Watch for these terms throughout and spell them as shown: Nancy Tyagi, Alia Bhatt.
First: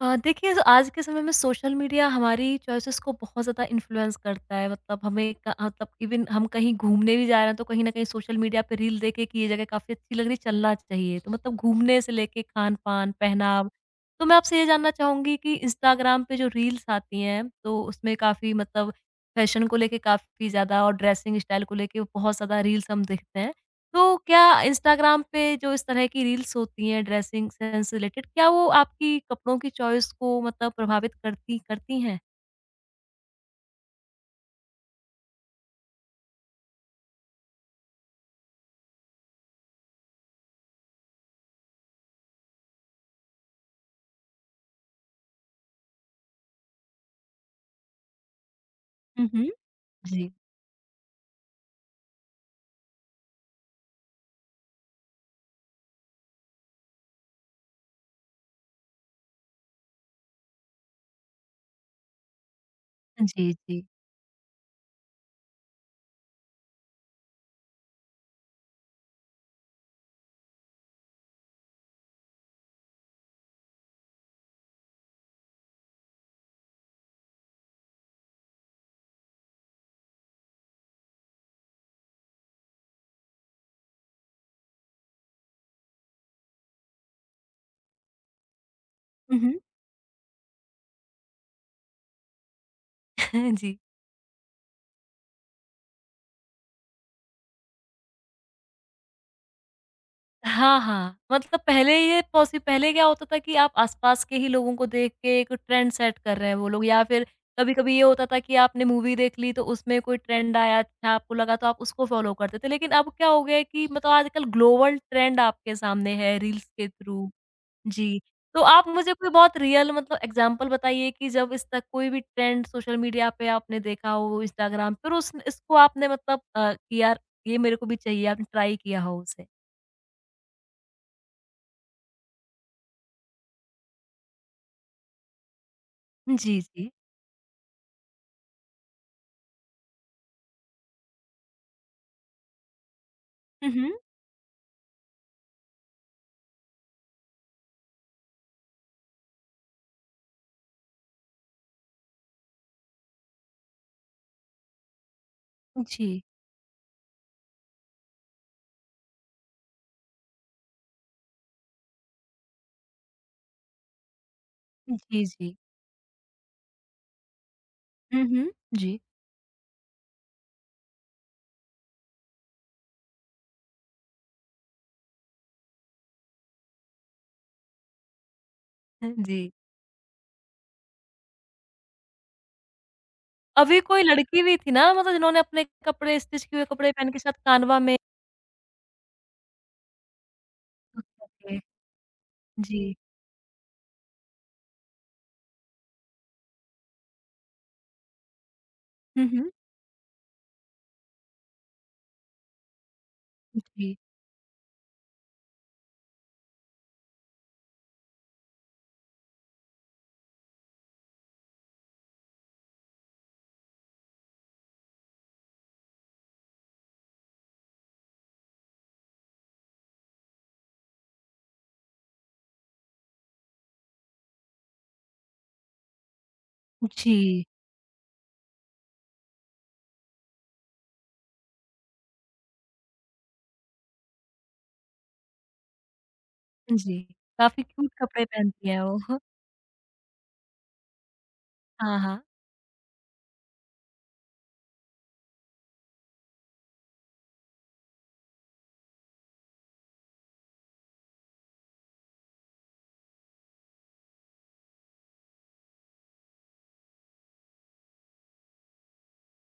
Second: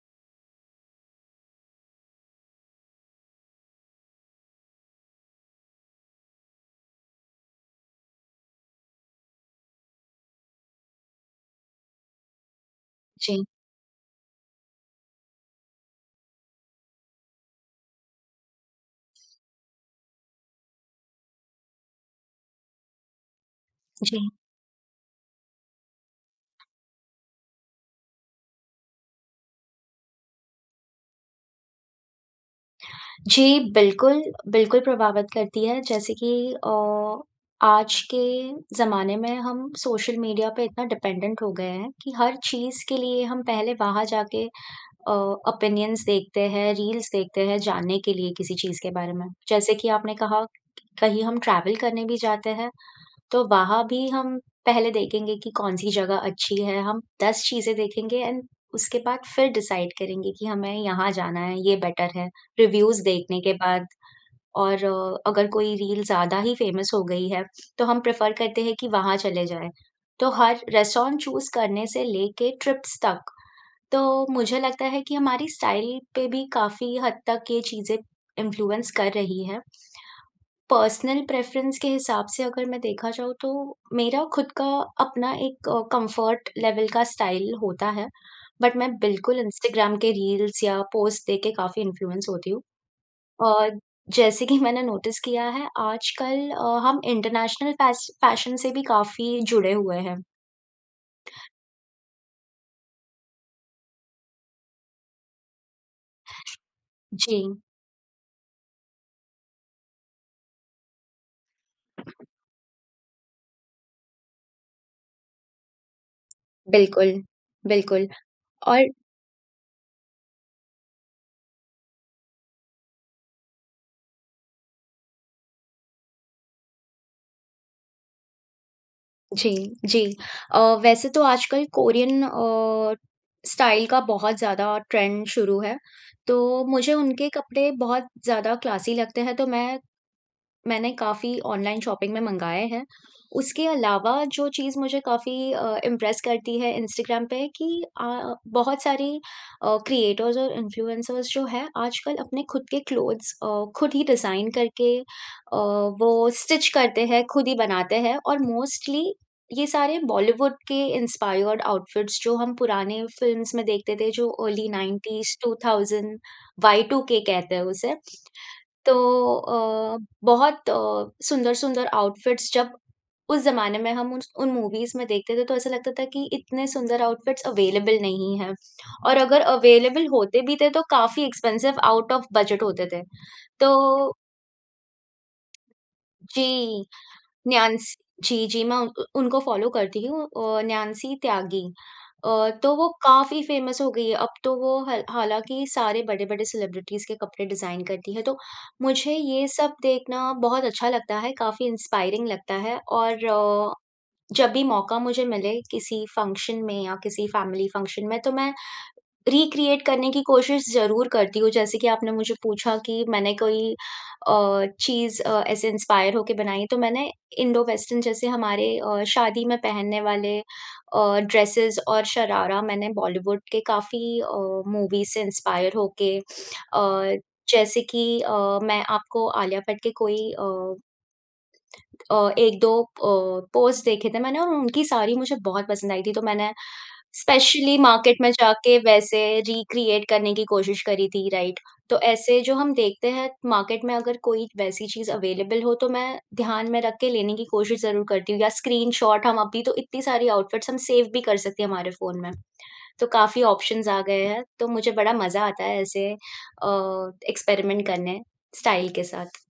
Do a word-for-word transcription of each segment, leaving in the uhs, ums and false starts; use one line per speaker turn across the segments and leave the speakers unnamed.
अ, देखिए जो आज के समय में सोशल मीडिया हमारी चॉइसेस को बहुत ज़्यादा इन्फ्लुएंस करता है, मतलब हमें क- मतलब इवन हम कहीं घूमने भी जा रहे हैं तो कहीं ना कहीं सोशल मीडिया पे रील देखे कि ये जगह काफ़ी अच्छी लग रही चलना चाहिए, तो मतलब घूमने से लेके खान पान
जी,
पहनाव। तो मैं आपसे ये जानना चाहूंगी कि इंस्टाग्राम पे जो रील्स आती हैं तो उसमें काफ़ी मतलब फैशन को लेके काफ़ी ज़्यादा और ड्रेसिंग स्टाइल को लेके बहुत ज़्यादा रील्स हम देखते हैं। तो
जी।
क्या इंस्टाग्राम पे जो इस तरह की रील्स होती हैं ड्रेसिंग सेंस से रिलेटेड, क्या वो आपकी कपड़ों की चॉइस को मतलब प्रभावित करती करती हैं?
जी, बिल्कुल, बिल्कुल प्रभावित करती है जैसे कि अ, आज के ज़माने में हम सोशल मीडिया पे इतना डिपेंडेंट हो गए हैं कि हर चीज़ के लिए हम पहले वहाँ जाके अ, ओपिनियंस देखते हैं, रील्स देखते हैं जानने के लिए किसी चीज़ के बारे में।
हुँ, हुँ।
जैसे कि आपने
जी।
कहा, कहीं हम ट्रैवल करने भी जाते हैं तो वहाँ भी हम पहले देखेंगे कि कौन-सी जगह अच्छी है, हम दस चीज़ें देखेंगे एंड उसके बाद फिर डिसाइड करेंगे कि हमें यहाँ जाना है, ये बेटर है। रिव्यूज़ देखने
जी,
के
जी।
बाद और अ, अगर कोई रील ज़्यादा ही फ़ेमस हो गई है, तो हम प्रेफ़र करते हैं कि वहाँ चले जाएँ। तो हर रेस्टोरेंट चूज़ करने से लेके ट्रिप्स तक, तो मुझे लगता है कि हमारी स्टाइल पे भी काफ़ी हद तक ये चीज़ें इन्फ्लुएंस कर रही हैं। पर्सनल प्रेफ़रेंस के हिसाब से अगर मैं देखा जाऊँ तो मेरा खुद का अपना एक अ, कम्फ़र्ट लेवल का स्टाइल होता है। बट मैं
हुँ,
बिल्कुल
हुँ।
इंस्टाग्राम के रील्स या पोस्ट देख के काफ़ी इन्फ्लुएंस होती हूँ।
जी।
और जैसे कि मैंने नोटिस किया है आजकल अ, हम इंटरनेशनल फैस फैशन से भी काफ़ी जुड़े हुए हैं।
हाँ, हाँ। मतलब पहले ये पॉसि पहले क्या होता था कि आप आस-पास के ही लोगों को देख के एक ट्रेंड सेट कर रहे हैं वो लोग, या फिर
जी,
कभी-कभी ये होता था कि आपने मूवी देख ली तो उसमें कोई ट्रेंड आया, अच्छा आपको लगा तो आप उसको फ़ॉलो करते थे। लेकिन अब क्या हो गया है कि मतलब आजकल ग्लोबल ट्रेंड आपके सामने है रील्स के
बिल्कुल,
थ्रू।
बिल्कुल
जी, तो
और
आप मुझे कोई बहुत रियल मतलब एग्ज़ाम्पल बताइए कि जब इस तक कोई भी ट्रेंड सोशल मीडिया पे आपने देखा हो, इंस्टाग्राम पर उस इसको आपने मतलब अ, कि यार ये मेरे को भी चाहिए, आपने ट्राई किया हो उसे?
जी, जी। अ, वैसे तो आजकल कोरियन अ, स्टाइल का बहुत ज़्यादा ट्रेंड शुरू है, तो
जी, जी।
मुझे उनके कपड़े बहुत ज़्यादा क्लासी लगते हैं, तो मैं मैंने काफ़ी ऑनलाइन शॉपिंग में मँगाए हैं। उसके
हुँ, हुँ।
अलावा जो चीज़ मुझे काफ़ी अ, इम्प्रेस करती है इंस्टाग्राम पे कि अ, बहुत सारी अ, क्रिएटर्स और इन्फ्लुएंसर्स जो हैं आजकल अपने खुद के क्लोथ्स अ, खुद ही डिज़ाइन करके अ, वो
जी।
स्टिच करते हैं, खुद ही बनाते हैं, और मोस्टली ये सारे बॉलीवुड के इंस्पायर्ड आउटफिट्स जो हम पुराने फ़िल्म्स में देखते थे जो अर्ली
जी,
नाइंटीज़,
जी।
टू थाउज़ेंड, वाई टू के कहते हैं उसे।
हुँ, हुँ।
तो
जी।
अ, बहुत अ, सुंदर-सुंदर आउटफिट्स जब उस ज़माने में हम उस उन मूवीज़ में देखते थे, तो ऐसा लगता था कि इतने सुंदर आउटफिट्स अवेलेबल नहीं हैं, और अगर
जी।
अवेलेबल होते भी थे, तो काफ़ी एक्सपेंसिव आउट ऑफ बजट होते थे। तो
अभी कोई लड़की भी थी ना मतलब जिन्होंने अपने कपड़े स्टिच किए हुए
जी।
कपड़े पहन के साथ कानवा
नैन्सी।
में।
जी, जी, मैं उन उनको फ़ॉलो करती हूँ, अ, नैन्सी
ओके, ओके।
त्यागी। अ, तो
जी।
वो काफ़ी फ़ेमस हो गई है, अब तो वो हल हालाँकि सारे बड़े-बड़े सेलिब्रिटीज़ के कपड़े डिज़ाइन करती है, तो मुझे
हुँ,
ये
हुँ।
सब देखना बहुत अच्छा लगता है, काफ़ी इंस्पायरिंग लगता है, और अ,
जी।
जब भी मौका मुझे मिले किसी फंक्शन में या किसी फैमिली फंक्शन में, तो मैं रिक्रिएट करने की कोशिश ज़रूर करती हूँ, जैसे कि आपने मुझे पूछा कि मैंने कोई अ, चीज़ अ, ऐसे इंस्पायर होके बनाई, तो मैंने इंडो वेस्टर्न जैसे हमारे अ, शादी में पहनने वाले अ, ड्रेसेस और शरारा मैंने बॉलीवुड के काफ़ी अ, मूवीज़ से इंस्पायर होके अ,
जी।
जैसे कि अ, मैं आपको आलिया भट्ट के कोई अ अ, एक दो अ, पोस्ट देखे थे मैंने, और उनकी साड़ी मुझे बहुत पसंद आई थी, तो मैंने
जी। काफ़ी
स्पेशली
क्यूट
मार्केट
कपड़े
में
पहनती
जाके
हैं वो।
वैसे रिक्रिएट करने की कोशिश करी थी, राइट?
हाँ,
तो
हाँ।
ऐसे जो हम देखते हैं मार्केट में अगर कोई वैसी चीज़ अवेलेबल हो, तो मैं ध्यान में रख के लेने की कोशिश ज़रूर करती हूँ, या स्क्रीनशॉट हम अभी तो इतनी सारी आउटफिट्स हम सेव भी कर सकते हैं हमारे फ़ोन में, तो काफ़ी ऑप्शंस आ गए हैं, तो मुझे बड़ा मज़ा आता है ऐसे अ, एक्सपेरिमेंट करने स्टाइल के साथ।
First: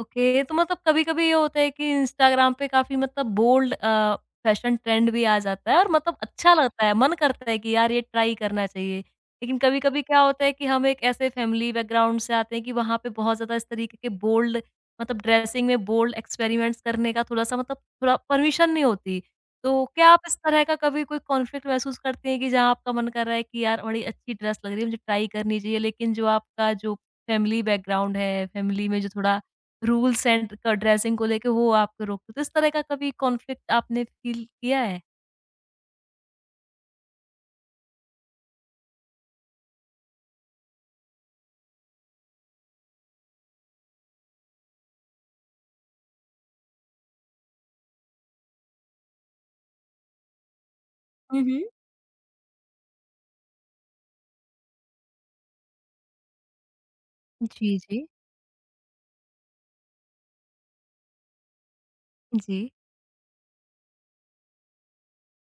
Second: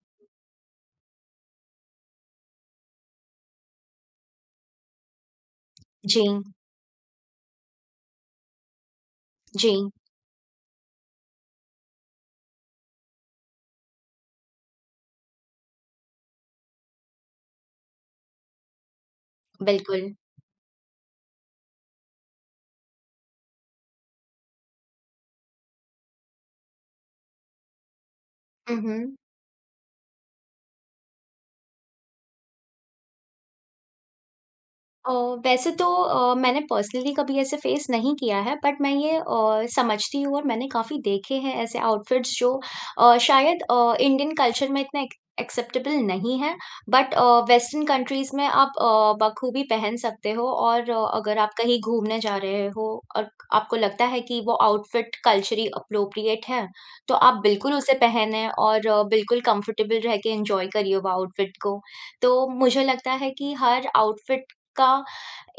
ओके, तो मतलब कभी-कभी ये होता है कि इंस्टाग्राम पे काफ़ी मतलब बोल्ड अ, फैशन ट्रेंड भी आ जाता है और मतलब
जी,
अच्छा लगता है, मन करता है कि यार ये ट्राई करना चाहिए। लेकिन
जी,
कभी-कभी क्या होता है कि हम एक ऐसे फैमिली बैकग्राउंड से आते हैं कि वहाँ पे बहुत ज़्यादा इस तरीके के बोल्ड मतलब ड्रेसिंग में बोल्ड एक्सपेरिमेंट्स करने का थोड़ा-सा मतलब थोड़ा परमिशन नहीं होती। तो क्या
बिल्कुल।
आप इस तरह का कभी कोई कॉन्फ्लिक्ट महसूस करते हैं कि जहाँ आपका मन कर रहा है कि यार बड़ी अच्छी ड्रेस लग रही है, मुझे ट्राई करनी चाहिए, लेकिन जो आपका जो फैमिली बैकग्राउंड है,
हुँ,
फैमिली में जो
हुँ।
थोड़ा रूल्स एंड क ड्रेसिंग को लेके वो आपको रोकते, तो इस तरह का कभी कॉन्फ्लिक्ट आपने फ़ील किया है?
अ, वैसे तो अ, मैंने पर्सनली कभी ऐसे फेस नहीं किया है, बट मैं ये अ, समझती हूँ और मैंने काफ़ी देखे हैं ऐसे आउटफिट्स जो अ, शायद अ, इंडियन कल्चर में इतने एक्सेप्टेबल नहीं है, बट वेस्टर्न कंट्रीज में आप अ, बखूबी पहन सकते हो, और अ, अगर
हुँ,
आप
हुँ।
कहीं घूमने जा रहे हो और आपको लगता है कि वो आउटफिट कल्चरली अप्रोप्रिएट है, तो आप बिल्कुल
जी,
उसे
जी।
पहने और अ, बिल्कुल कंफर्टेबल रह के एंजॉय करिए वो आउटफिट को। तो
जी।
मुझे लगता है कि हर आउटफिट का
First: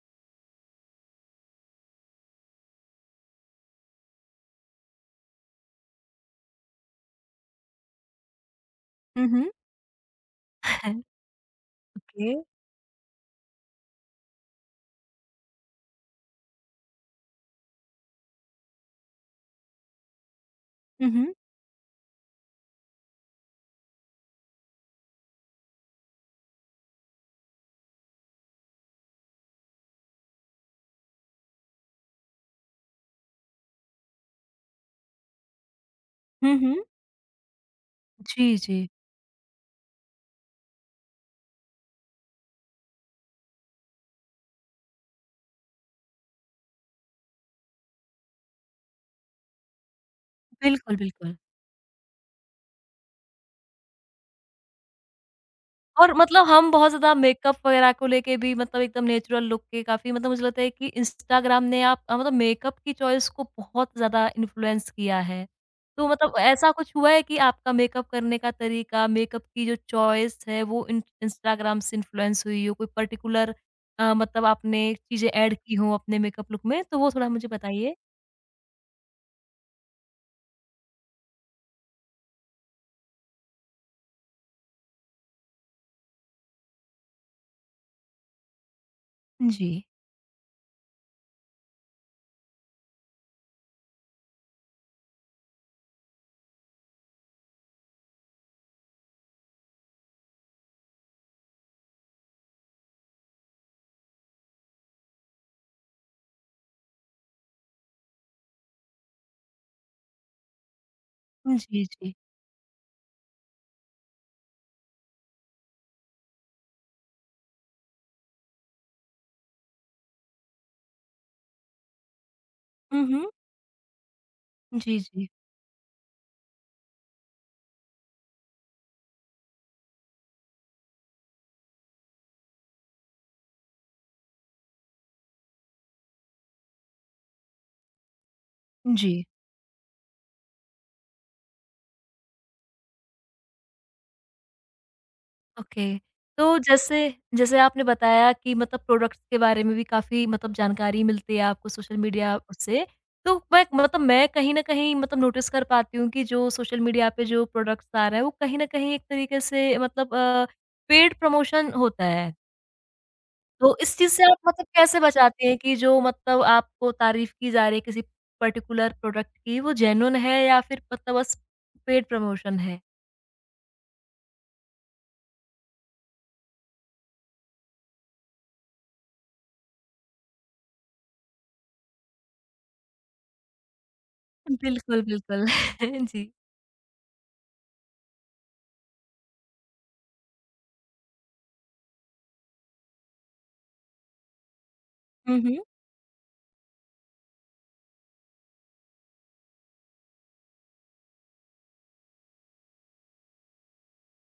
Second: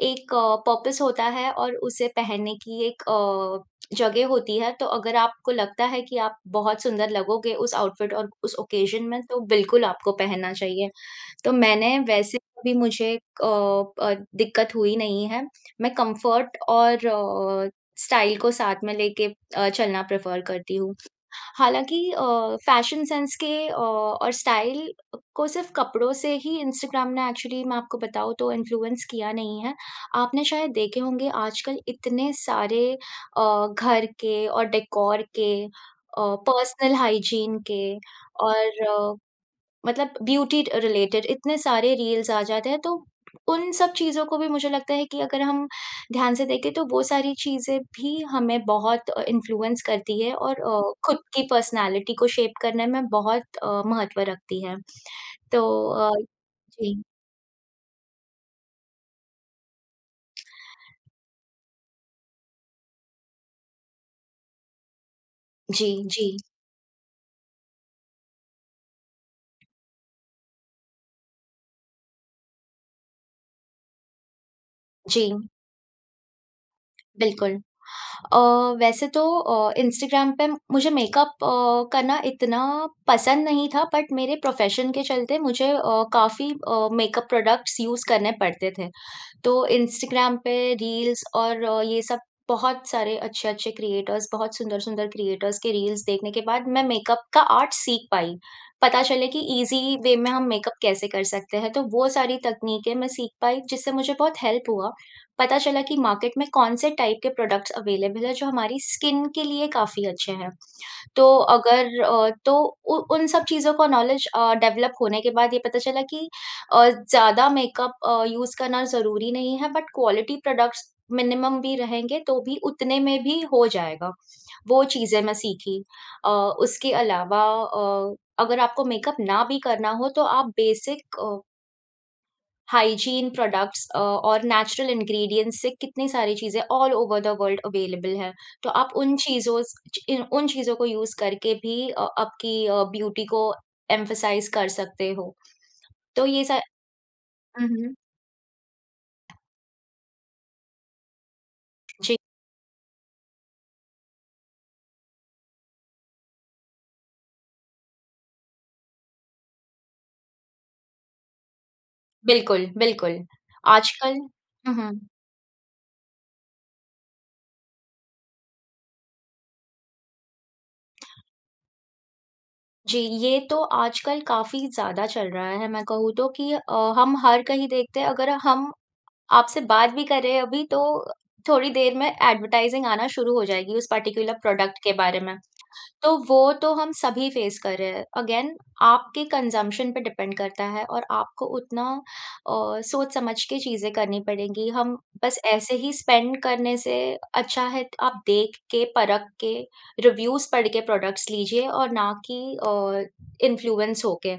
एक पर्पस होता है और उसे पहनने की एक अ, जगह होती है, तो अगर आपको लगता है कि आप बहुत सुंदर लगोगे उस आउटफिट और उस ओकेज़न में,
हुँ,
तो
हुँ।
बिल्कुल आपको पहनना चाहिए। तो मैंने
ओके।
वैसे कभी मुझे अ अ, दिक्कत हुई नहीं है। मैं कम्फ़र्ट और अ, स्टाइल को साथ में लेके अ, चलना प्रेफ़र करती हूँ।
हुँ, हुँ।
हालाँकि अ, फ़ैशन सेंस के अ, और स्टाइल को सिर्फ़ कपड़ों से ही इंस्टाग्राम ने एक्चुअली, मैं आपको बताऊँ तो, इन्फ्लुएंस किया नहीं है। आपने शायद देखे होंगे आजकल इतने सारे अ, घर के और डेकोर के अ,
हुँ, हुँ।
पर्सनल हाइजीन के
जी, जी।
और मतलब ब्यूटी रिलेटेड इतने सारे रील्स आ जाते हैं, तो उन सब चीज़ों को भी मुझे लगता है कि अगर हम ध्यान से देखें तो वो सारी चीज़ें भी हमें बहुत अ, इन्फ्लुएंस करती है और अ,
बिल्कुल,
खुद
बिल्कुल।
की पर्सनैलिटी को शेप करने में बहुत अ, महत्व रखती है। तो अ,
और मतलब हम बहुत
जी,
ज़्यादा मेकअप वगैरह को लेके भी मतलब एकदम नेचुरल लुक के काफ़ी मतलब मुझे लगता है कि इंस्टाग्राम ने आप अ, मतलब मेकअप की चॉइस को बहुत ज़्यादा इन्फ्लुएंस किया है।
जी,
तो
जी,
मतलब ऐसा कुछ हुआ है कि आपका मेकअप करने का तरीका, मेकअप की जो चॉइस है वो इन इंस्टाग्राम से इन्फ्लुएंस हुई हो? कोई पर्टिकुलर अ, मतलब आपने चीज़ें
जी,
ऐड की हों अपने मेकअप लुक में? तो वो थोड़ा मुझे
बिल्कुल।
बताइए।
अ, वैसे तो अ, इंस्टाग्राम पे मुझे मेकअप अ, करना इतना पसंद नहीं था, बट मेरे प्रोफ़ेशन के चलते मुझे अ, काफ़ी अ, मेकअप प्रोडक्ट्स यूज़ करने पड़ते थे। तो
जी।
इंस्टाग्राम पे रील्स और अ, ये सब बहुत सारे अच्छे-अच्छे क्रिएटर्स, बहुत सुंदर-सुंदर क्रिएटर्स के रील्स देखने के बाद मैं मेकअप का आर्ट सीख पाई। पता चले कि ईज़ी वे में हम मेकअप कैसे कर सकते हैं, तो वो सारी तकनीकें मैं सीख पाई जिससे मुझे बहुत हेल्प हुआ। पता चला कि मार्केट में कौन-से टाइप के प्रोडक्ट्स अवेलेबल हैं जो हमारी स्किन के लिए काफ़ी अच्छे हैं। तो
जी,
अगर
जी।
अ, तो उ उन सब चीज़ों का नॉलेज अ, डेवलप होने के बाद ये पता चला कि अ, ज़्यादा मेकअप अ, यूज़ करना ज़रूरी नहीं है, बट क्वालिटी प्रोडक्ट्स मिनिमम भी रहेंगे तो भी उतने
हुँ,
में
हुँ।
भी हो जाएगा। वो
जी,
चीज़ें
जी।
मैं सीखी। अ, उसके अलावा अ, अगर आपको मेकअप ना भी करना हो तो आप बेसिक अ, हाइजीन प्रोडक्ट्स अ, और नेचुरल इंग्रीडिएंट्स से कितनी सारी चीज़ें all over the world available हैं। तो आप
जी।
उन चीज़ों च इन उन चीज़ों को यूज़ करके भी अ, आपकी अ, ब्यूटी को एम्फसाइज़ कर सकते हो।
ओके।
तो ये
तो
सा
जैसे, जैसे
हुँ,
आपने
हुँ।
बताया कि मतलब प्रोडक्ट्स के बारे में भी काफ़ी मतलब जानकारी मिलती है आपको सोशल
जी।
मीडिया उससे। तो मैं मतलब मैं कहीं न कहीं मतलब नोटिस कर पाती हूँ कि जो सोशल मीडिया पे जो प्रोडक्ट्स आ रहा है, वो कहीं न कहीं एक तरीके से मतलब अ, पेड प्रमोशन होता है।
बिल्कुल, बिल्कुल।
तो इस चीज़
आजकल
से आप मतलब
हुँ, हुँ।
कैसे बचाते हैं कि जो मतलब आपको तारीफ़ की जा रही है किसी पर्टिकुलर प्रोडक्ट की, वो जेन्युइन है या फिर मतलब बस पेड प्रमोशन है?
जी, ये तो आजकल काफ़ी ज़्यादा चल रहा है मैं कहूँ तो कि अ, हम हर कहीं देखते हैं, अगर हम आपसे बात भी कर रहे हैं अभी तो थोड़ी देर में एडवर्टाइज़िंग आना शुरू हो जाएगी उस पार्टिकुलर प्रोडक्ट के
बिल्कुल,
बारे में।
बिल्कुल।
तो
जी।
वो तो हम सभी फेस कर रहे हैं। अगेन आपके कंज़म्पशन पे डिपेंड करता है और आपको उतना अ, सोच समझ के चीज़ें करनी पड़ेंगी। हम
हुँ,
बस
हुँ।
ऐसे ही स्पेंड करने से अच्छा है त आप देख के, परख के, रिव्यूज़ पढ़ के प्रोडक्ट्स लीजिए और ना कि अ, इन्फ्लुएंस होके,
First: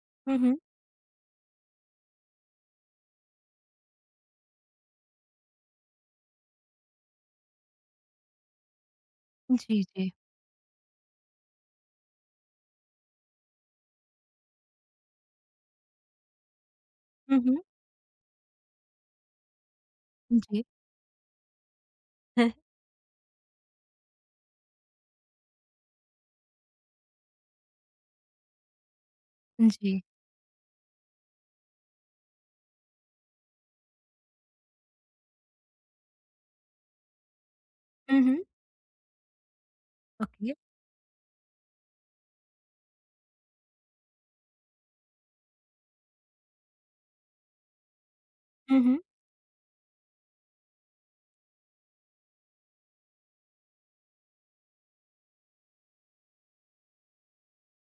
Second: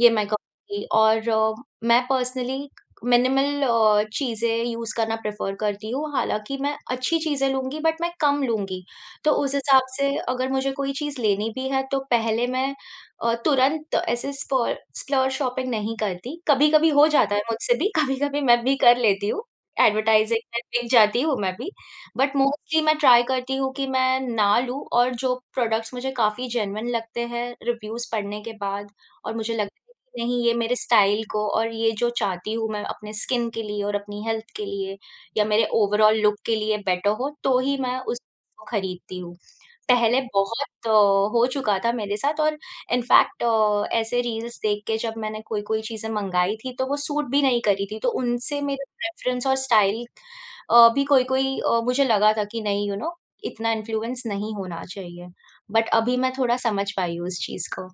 ये मैं
हुँ, हुँ।
कहूँगी। और अ, मैं पर्सनली मिनिमल अ, चीज़ें यूज़ करना प्रेफ़र करती हूँ। हालाँकि मैं अच्छी चीज़ें लूँगी, बट मैं कम लूँगी। तो उस
जी,
हिसाब
जी।
से अगर मुझे कोई चीज़ लेनी भी है तो पहले मैं अ, तुरंत ऐसे स्पॉ स्प्लर्ज शॉपिंग नहीं करती। कभी-कभी हो जाता
हुँ,
है
हुँ।
मुझसे भी, कभी-कभी मैं भी कर लेती हूँ, एडवर्टाइजिंग में
जी।
बिक जाती हूँ मैं भी। बट मोस्टली मैं ट्राई करती हूँ कि मैं ना लूँ, और जो प्रोडक्ट्स मुझे काफ़ी जेन्युइन लगते हैं रिव्यूज़ पढ़ने के बाद और मुझे लगता है
जी।
कि नहीं ये मेरे स्टाइल को और ये जो चाहती हूँ मैं अपने स्किन के लिए और अपनी हेल्थ के लिए या मेरे ओवरऑल लुक के लिए बेटर हो, तो ही मैं
हुँ, हुँ।
को खरीदती हूँ। पहले
ओके।
बहुत अ, हो चुका था मेरे साथ, और इनफैक्ट अ, ऐसे रील्स देख के जब मैंने कोई-कोई चीज़ें मँगाई थी तो वो सूट भी नहीं करी थी, तो उनसे मेरा प्रेफ़रेंस और स्टाइल अ, भी कोई-कोई अ, मुझे लगा था कि नहीं, यू नो इतना इन्फ्लुएंस नहीं होना चाहिए। बट अभी मैं थोड़ा समझ पाई हूँ उस चीज़ को।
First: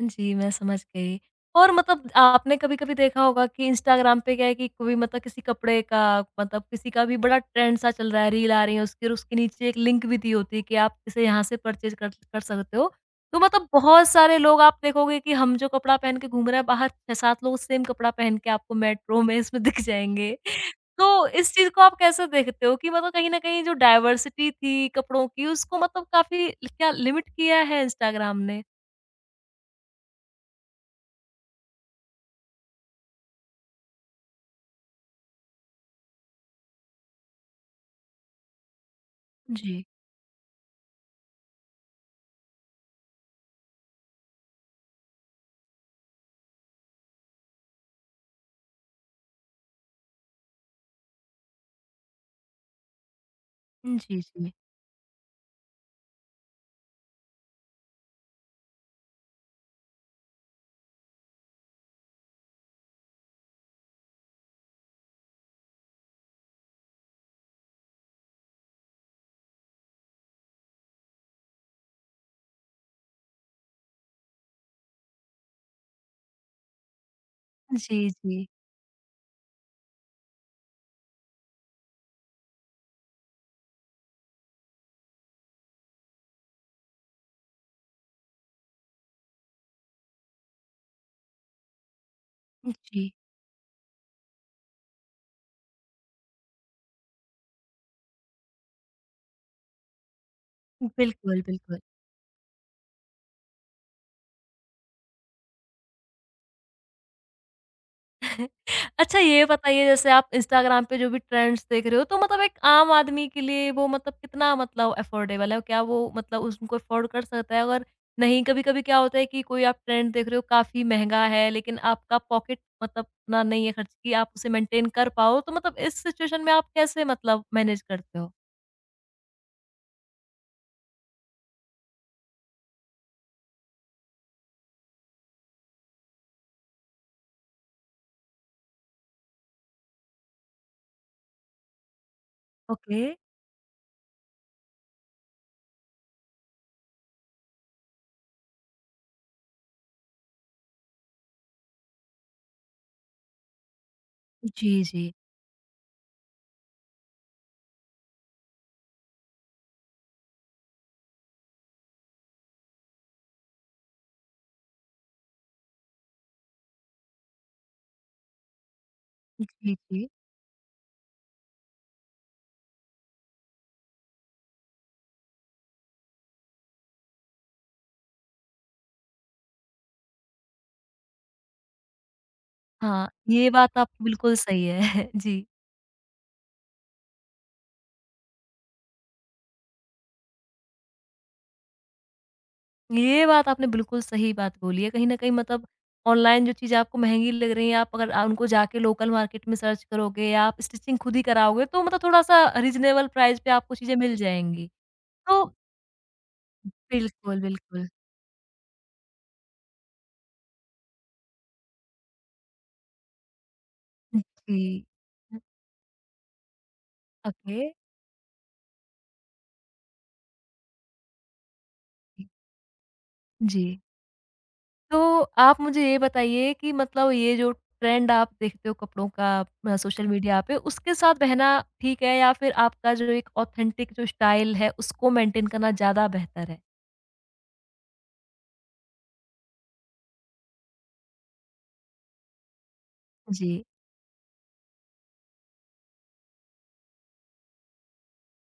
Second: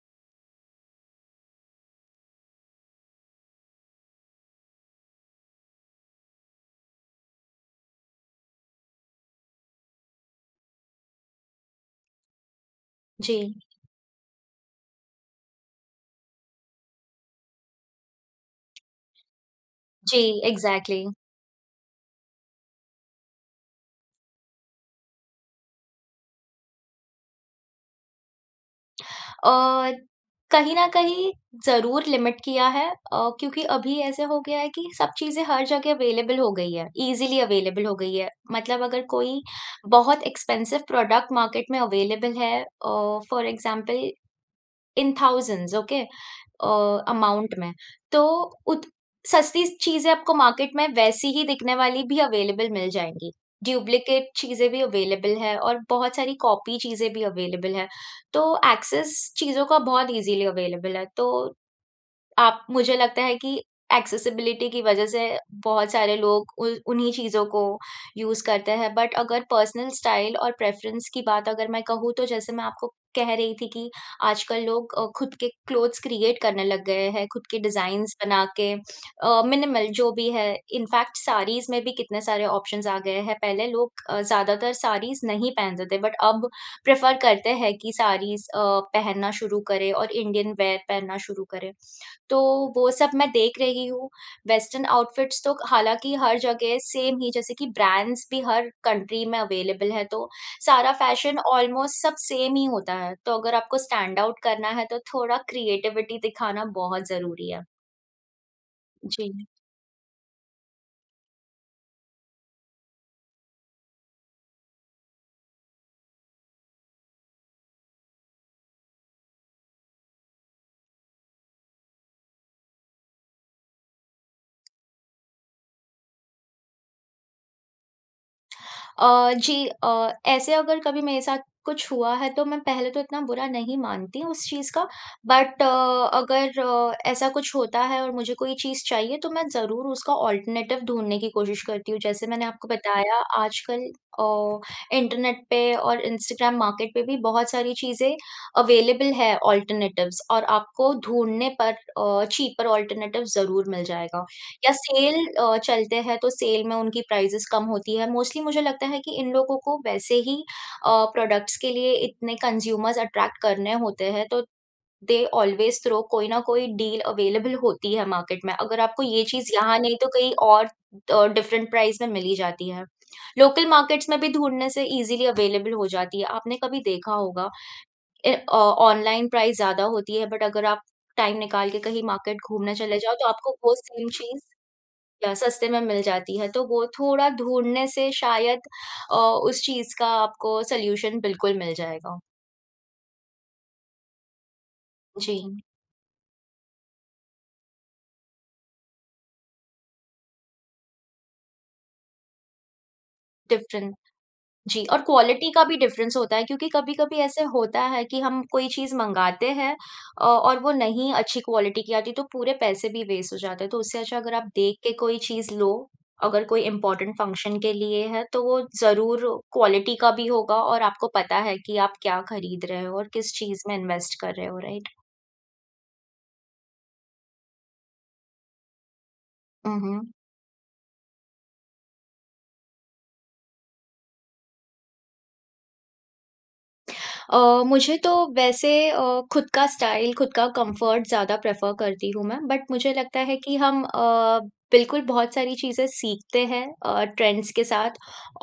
जी, मैं समझ गई। और मतलब आपने कभी-कभी देखा होगा कि इंस्टाग्राम पे क्या है कि कोई मतलब किसी कपड़े का मतलब किसी का भी बड़ा ट्रेंड सा चल रहा है, रील आ रही है उसकी और उसके नीचे एक लिंक भी दी होती है कि आप इसे यहाँ से परचेज़ कर कर सकते हो।
जी,
तो मतलब बहुत सारे लोग आप देखोगे कि हम जो कपड़ा पहन के घूम रहे हैं बाहर, छह सात लोग सेम कपड़ा पहन के आपको मेट्रो में इसमें दिख
जी,
जाएँगे।
एग्ज़ैक्टली।
तो इस चीज़ को आप कैसे देखते हो कि मतलब कहीं न कहीं जो डायवर्सिटी थी कपड़ों की उसको मतलब काफ़ी क्या लिमिट किया है इंस्टाग्राम ने?
अ, कहीं न कहीं ज़रूर लिमिट किया है, अ, क्योंकि अभी ऐसे हो गया है कि सब चीज़ें हर जगह अवेलेबल हो गई है, ईज़िली अवेलेबल हो गई है। मतलब अगर कोई
जी।
बहुत एक्सपेंसिव प्रोडक्ट मार्केट में अवेलेबल है अ, for example in thousands, okay, अ, अमाउंट में। तो उत सस्ती चीज़ें आपको मार्केट में वैसी ही दिखने वाली भी अवेलेबल मिल जाएँगी।
जी,
डुप्लिकेट
जी।
चीज़ें भी अवेलेबल है और बहुत सारी कॉपी चीज़ें भी अवेलेबल है। तो एक्सेस चीज़ों का बहुत ईज़िली अवेलेबल है। तो आप, मुझे लगता है कि एक्सेसिबिलिटी की वजह से बहुत सारे लोग उ उन्हीं चीज़ों को यूज़ करते हैं। बट अगर पर्सनल स्टाइल और प्रेफ़रेंस की बात अगर मैं कहूँ तो जैसे मैं आपको कह रही थी कि आजकल लोग अ, खुद के क्लोथ्स क्रिएट करने लग गए हैं, खुद के
जी,
डिज़ाइन्स बना
जी।
के अ, मिनिमल जो भी है। इनफैक्ट साड़ीज़ में भी कितने सारे ऑप्शंस आ गए हैं। पहले लोग अ, ज़्यादातर साड़ीज़ नहीं पहनते थे, बट अब प्रेफ़र करते हैं कि साड़ीज़ अ, पहनना शुरू करें और इंडियन वेयर पहनना शुरू करें। तो वो सब
जी,
मैं देख रही हूँ। वेस्टर्न आउटफिट्स तो हालाँकि हर जगह सेम ही, जैसे कि ब्रांड्स भी हर कंट्री में अवेलेबल है, तो सारा फ़ैशन
बिल्कुल, बिल्कुल।
ऑलमोस्ट सब सेम ही होता है। तो अगर आपको स्टैंड आउट करना है, तो थोड़ा क्रिएटिविटी दिखाना बहुत ज़रूरी है।
अच्छा
जी।
ये बताइए, जैसे आप इंस्टाग्राम पे जो भी ट्रेंड्स देख रहे हो, तो मतलब एक आम आदमी के लिए वो मतलब कितना मतलब अफोर्डेबल है? क्या वो मतलब उसको अफोर्ड कर सकता है? अगर नहीं, कभी-कभी क्या होता है कि कोई आप ट्रेंड देख रहे हो काफ़ी महँगा है, लेकिन आपका पॉकेट मतलब उतना नहीं है खर्च कि आप उसे मेंटेन कर पाओ, तो मतलब इस सिचुएशन में आप कैसे मतलब मैनेज करते हो?
अ, जी, अ, ऐसे अगर कभी मेरे साथ कुछ हुआ है तो मैं पहले तो इतना बुरा नहीं मानती उस चीज़ का, बट अ, अगर अ, ऐसा कुछ होता है और मुझे कोई चीज़ चाहिए तो मैं ज़रूर उसका ऑल्टरनेटिव ढूँढने की कोशिश करती हूँ। जैसे मैंने आपको
ओके।
बताया, आजकल अ, इंटरनेट पे और इंस्टाग्राम मार्केट पे भी बहुत सारी चीज़ें अवेलेबल है ऑल्टरनेटिव्स, और आपको ढूँढने पर अ, चीपर ऑल्टरनेटिव ज़रूर मिल जाएगा।
जी,
या
जी।
सेल अ, चलते हैं तो सेल में उनकी प्राइसेस कम होती है। मोस्टली मुझे लगता है कि इन लोगों को वैसे ही अ, प्रोडक्ट्स के लिए इतने कंज्यूमर्स अट्रैक्ट करने होते हैं, तो दे ऑलवेज़ थ्रो कोई ना कोई डील अवेलेबल होती है मार्केट में। अगर आपको ये चीज़
जी,
यहाँ नहीं
जी।
तो कहीं और अ, डिफरेंट प्राइस में मिल ही जाती है। लोकल मार्केट्स में भी ढूँढने से ईज़िली अवेलेबल हो जाती है। आपने कभी देखा होगा ए अ, ऑनलाइन प्राइस ज़्यादा होती है, बट अगर आप टाइम निकाल के कहीं मार्केट घूमने चले
हाँ,
जाओ तो
ये
आपको वो
बात आपकी
सेम
बिल्कुल
चीज़
सही है।
या
जी।
सस्ते में मिल जाती है, तो वो थोड़ा ढूँढने से शायद अ, उस चीज़ का आपको सॉल्यूशन बिल्कुल मिल जाएगा।
ये बात आपने बिल्कुल सही बात बोली है। कहीं न कहीं
जी,
मतलब ऑनलाइन जो चीज़ें आपको महँगी लग रही हैं, आप अगर अ, उनको जाके लोकल मार्केट में सर्च करोगे या आप स्टिचिंग खुद ही कराओगे, तो मतलब थोड़ा-सा रीज़नेबल प्राइस पे आपको चीज़ें
डिफ़रेंट
मिल जाएँगी।
जी, और
तो
क्वालिटी का भी डिफ़रेंस होता है, क्योंकि कभी-कभी
बिल्कुल,
ऐसे होता
बिल्कुल।
है कि हम कोई चीज़ मँगाते हैं अ, और वो नहीं अच्छी क्वालिटी की आती, तो पूरे पैसे भी वेस्ट हो जाते हैं। तो उससे अच्छा अगर आप देख
जी।
के कोई
हुँ,
चीज़ लो, अगर कोई इम्पोर्टेंट
ओके।
फंक्शन के लिए है, तो वो ज़रूर क्वालिटी का भी होगा और आपको पता है कि आप क्या खरीद रहे हो और किस चीज़
जी।
में इन्वेस्ट कर रहे हो, राइट?
तो आप मुझे ये बताइए कि मतलब ये जो ट्रेंड आप देखते हो कपड़ों का अ,
हुँ,
सोशल
हुँ।
मीडिया पे, उसके साथ बहना ठीक है या फिर आपका जो एक ऑथेंटिक जो स्टाइल है, उसको मेंटेन करना ज़्यादा बेहतर है?
अ, मुझे तो वैसे अ, खुद का स्टाइल, खुद का कंफर्ट ज़्यादा प्रेफ़र करती हूँ मैं, बट मुझे लगता है
जी।
कि हम अ, बिल्कुल बहुत सारी चीज़ें सीखते हैं अ, ट्रेंड्स के साथ,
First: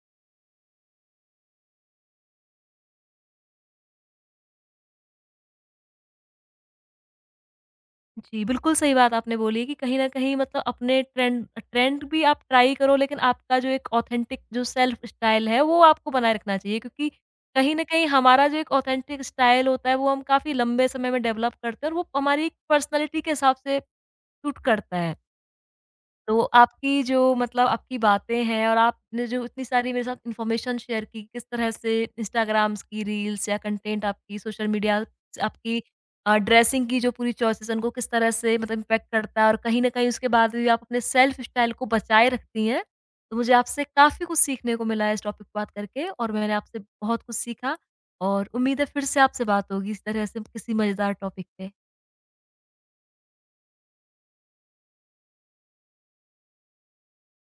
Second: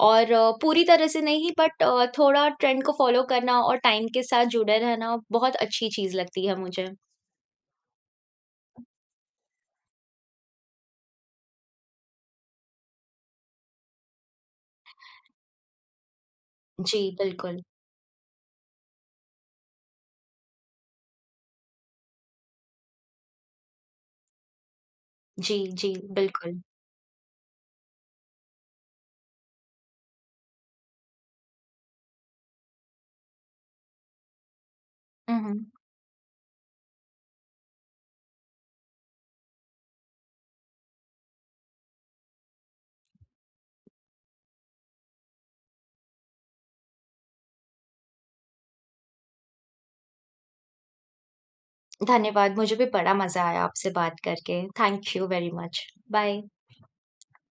और अ, पूरी तरह से नहीं, बट अ, थोड़ा ट्रेंड को फ़ॉलो करना और टाइम के साथ जुड़े रहना बहुत अच्छी चीज़ लगती है मुझे।
जी, बिल्कुल सही बात आपने बोली कि कहीं न कहीं मतलब अपने ट्रेंड ट्रेंड भी आप ट्राई करो, लेकिन आपका जो एक ऑथेंटिक जो सेल्फ स्टाइल है वो आपको बनाए रखना चाहिए
जी,
क्योंकि
बिल्कुल।
कहीं न कहीं हमारा जो एक ऑथेंटिक स्टाइल होता है वो हम काफ़ी लंबे समय में डेवलप करते हैं और वो हमारी पर्सनैलिटी के हिसाब से सूट करता है।
जी, जी,
तो
बिल्कुल।
आपकी जो मतलब आपकी बातें हैं और आपने जो इतनी सारी मेरे साथ इन्फॉर्मेशन शेयर की, किस तरह से इंस्टाग्राम्स की रील्स या कंटेंट आपकी सोशल मीडिया
हुँ, हुँ।
आपकी अ, ड्रेसिंग की जो पूरी चॉइसेस हैं, उनको किस तरह से मतलब इम्पैक्ट करता है और कहीं न कहीं उसके बाद भी आप अपने सेल्फ स्टाइल को बचाए रखती हैं। तो मुझे आपसे काफ़ी कुछ सीखने को मिला है इस टॉपिक पे बात करके और मैंने आपसे बहुत कुछ सीखा और उम्मीद है फिर से आपसे बात होगी इस तरह से किसी मज़ेदार टॉपिक पे।
धन्यवाद, मुझे भी बड़ा मज़ा आया आपसे बात करके। Thank you very much. Bye.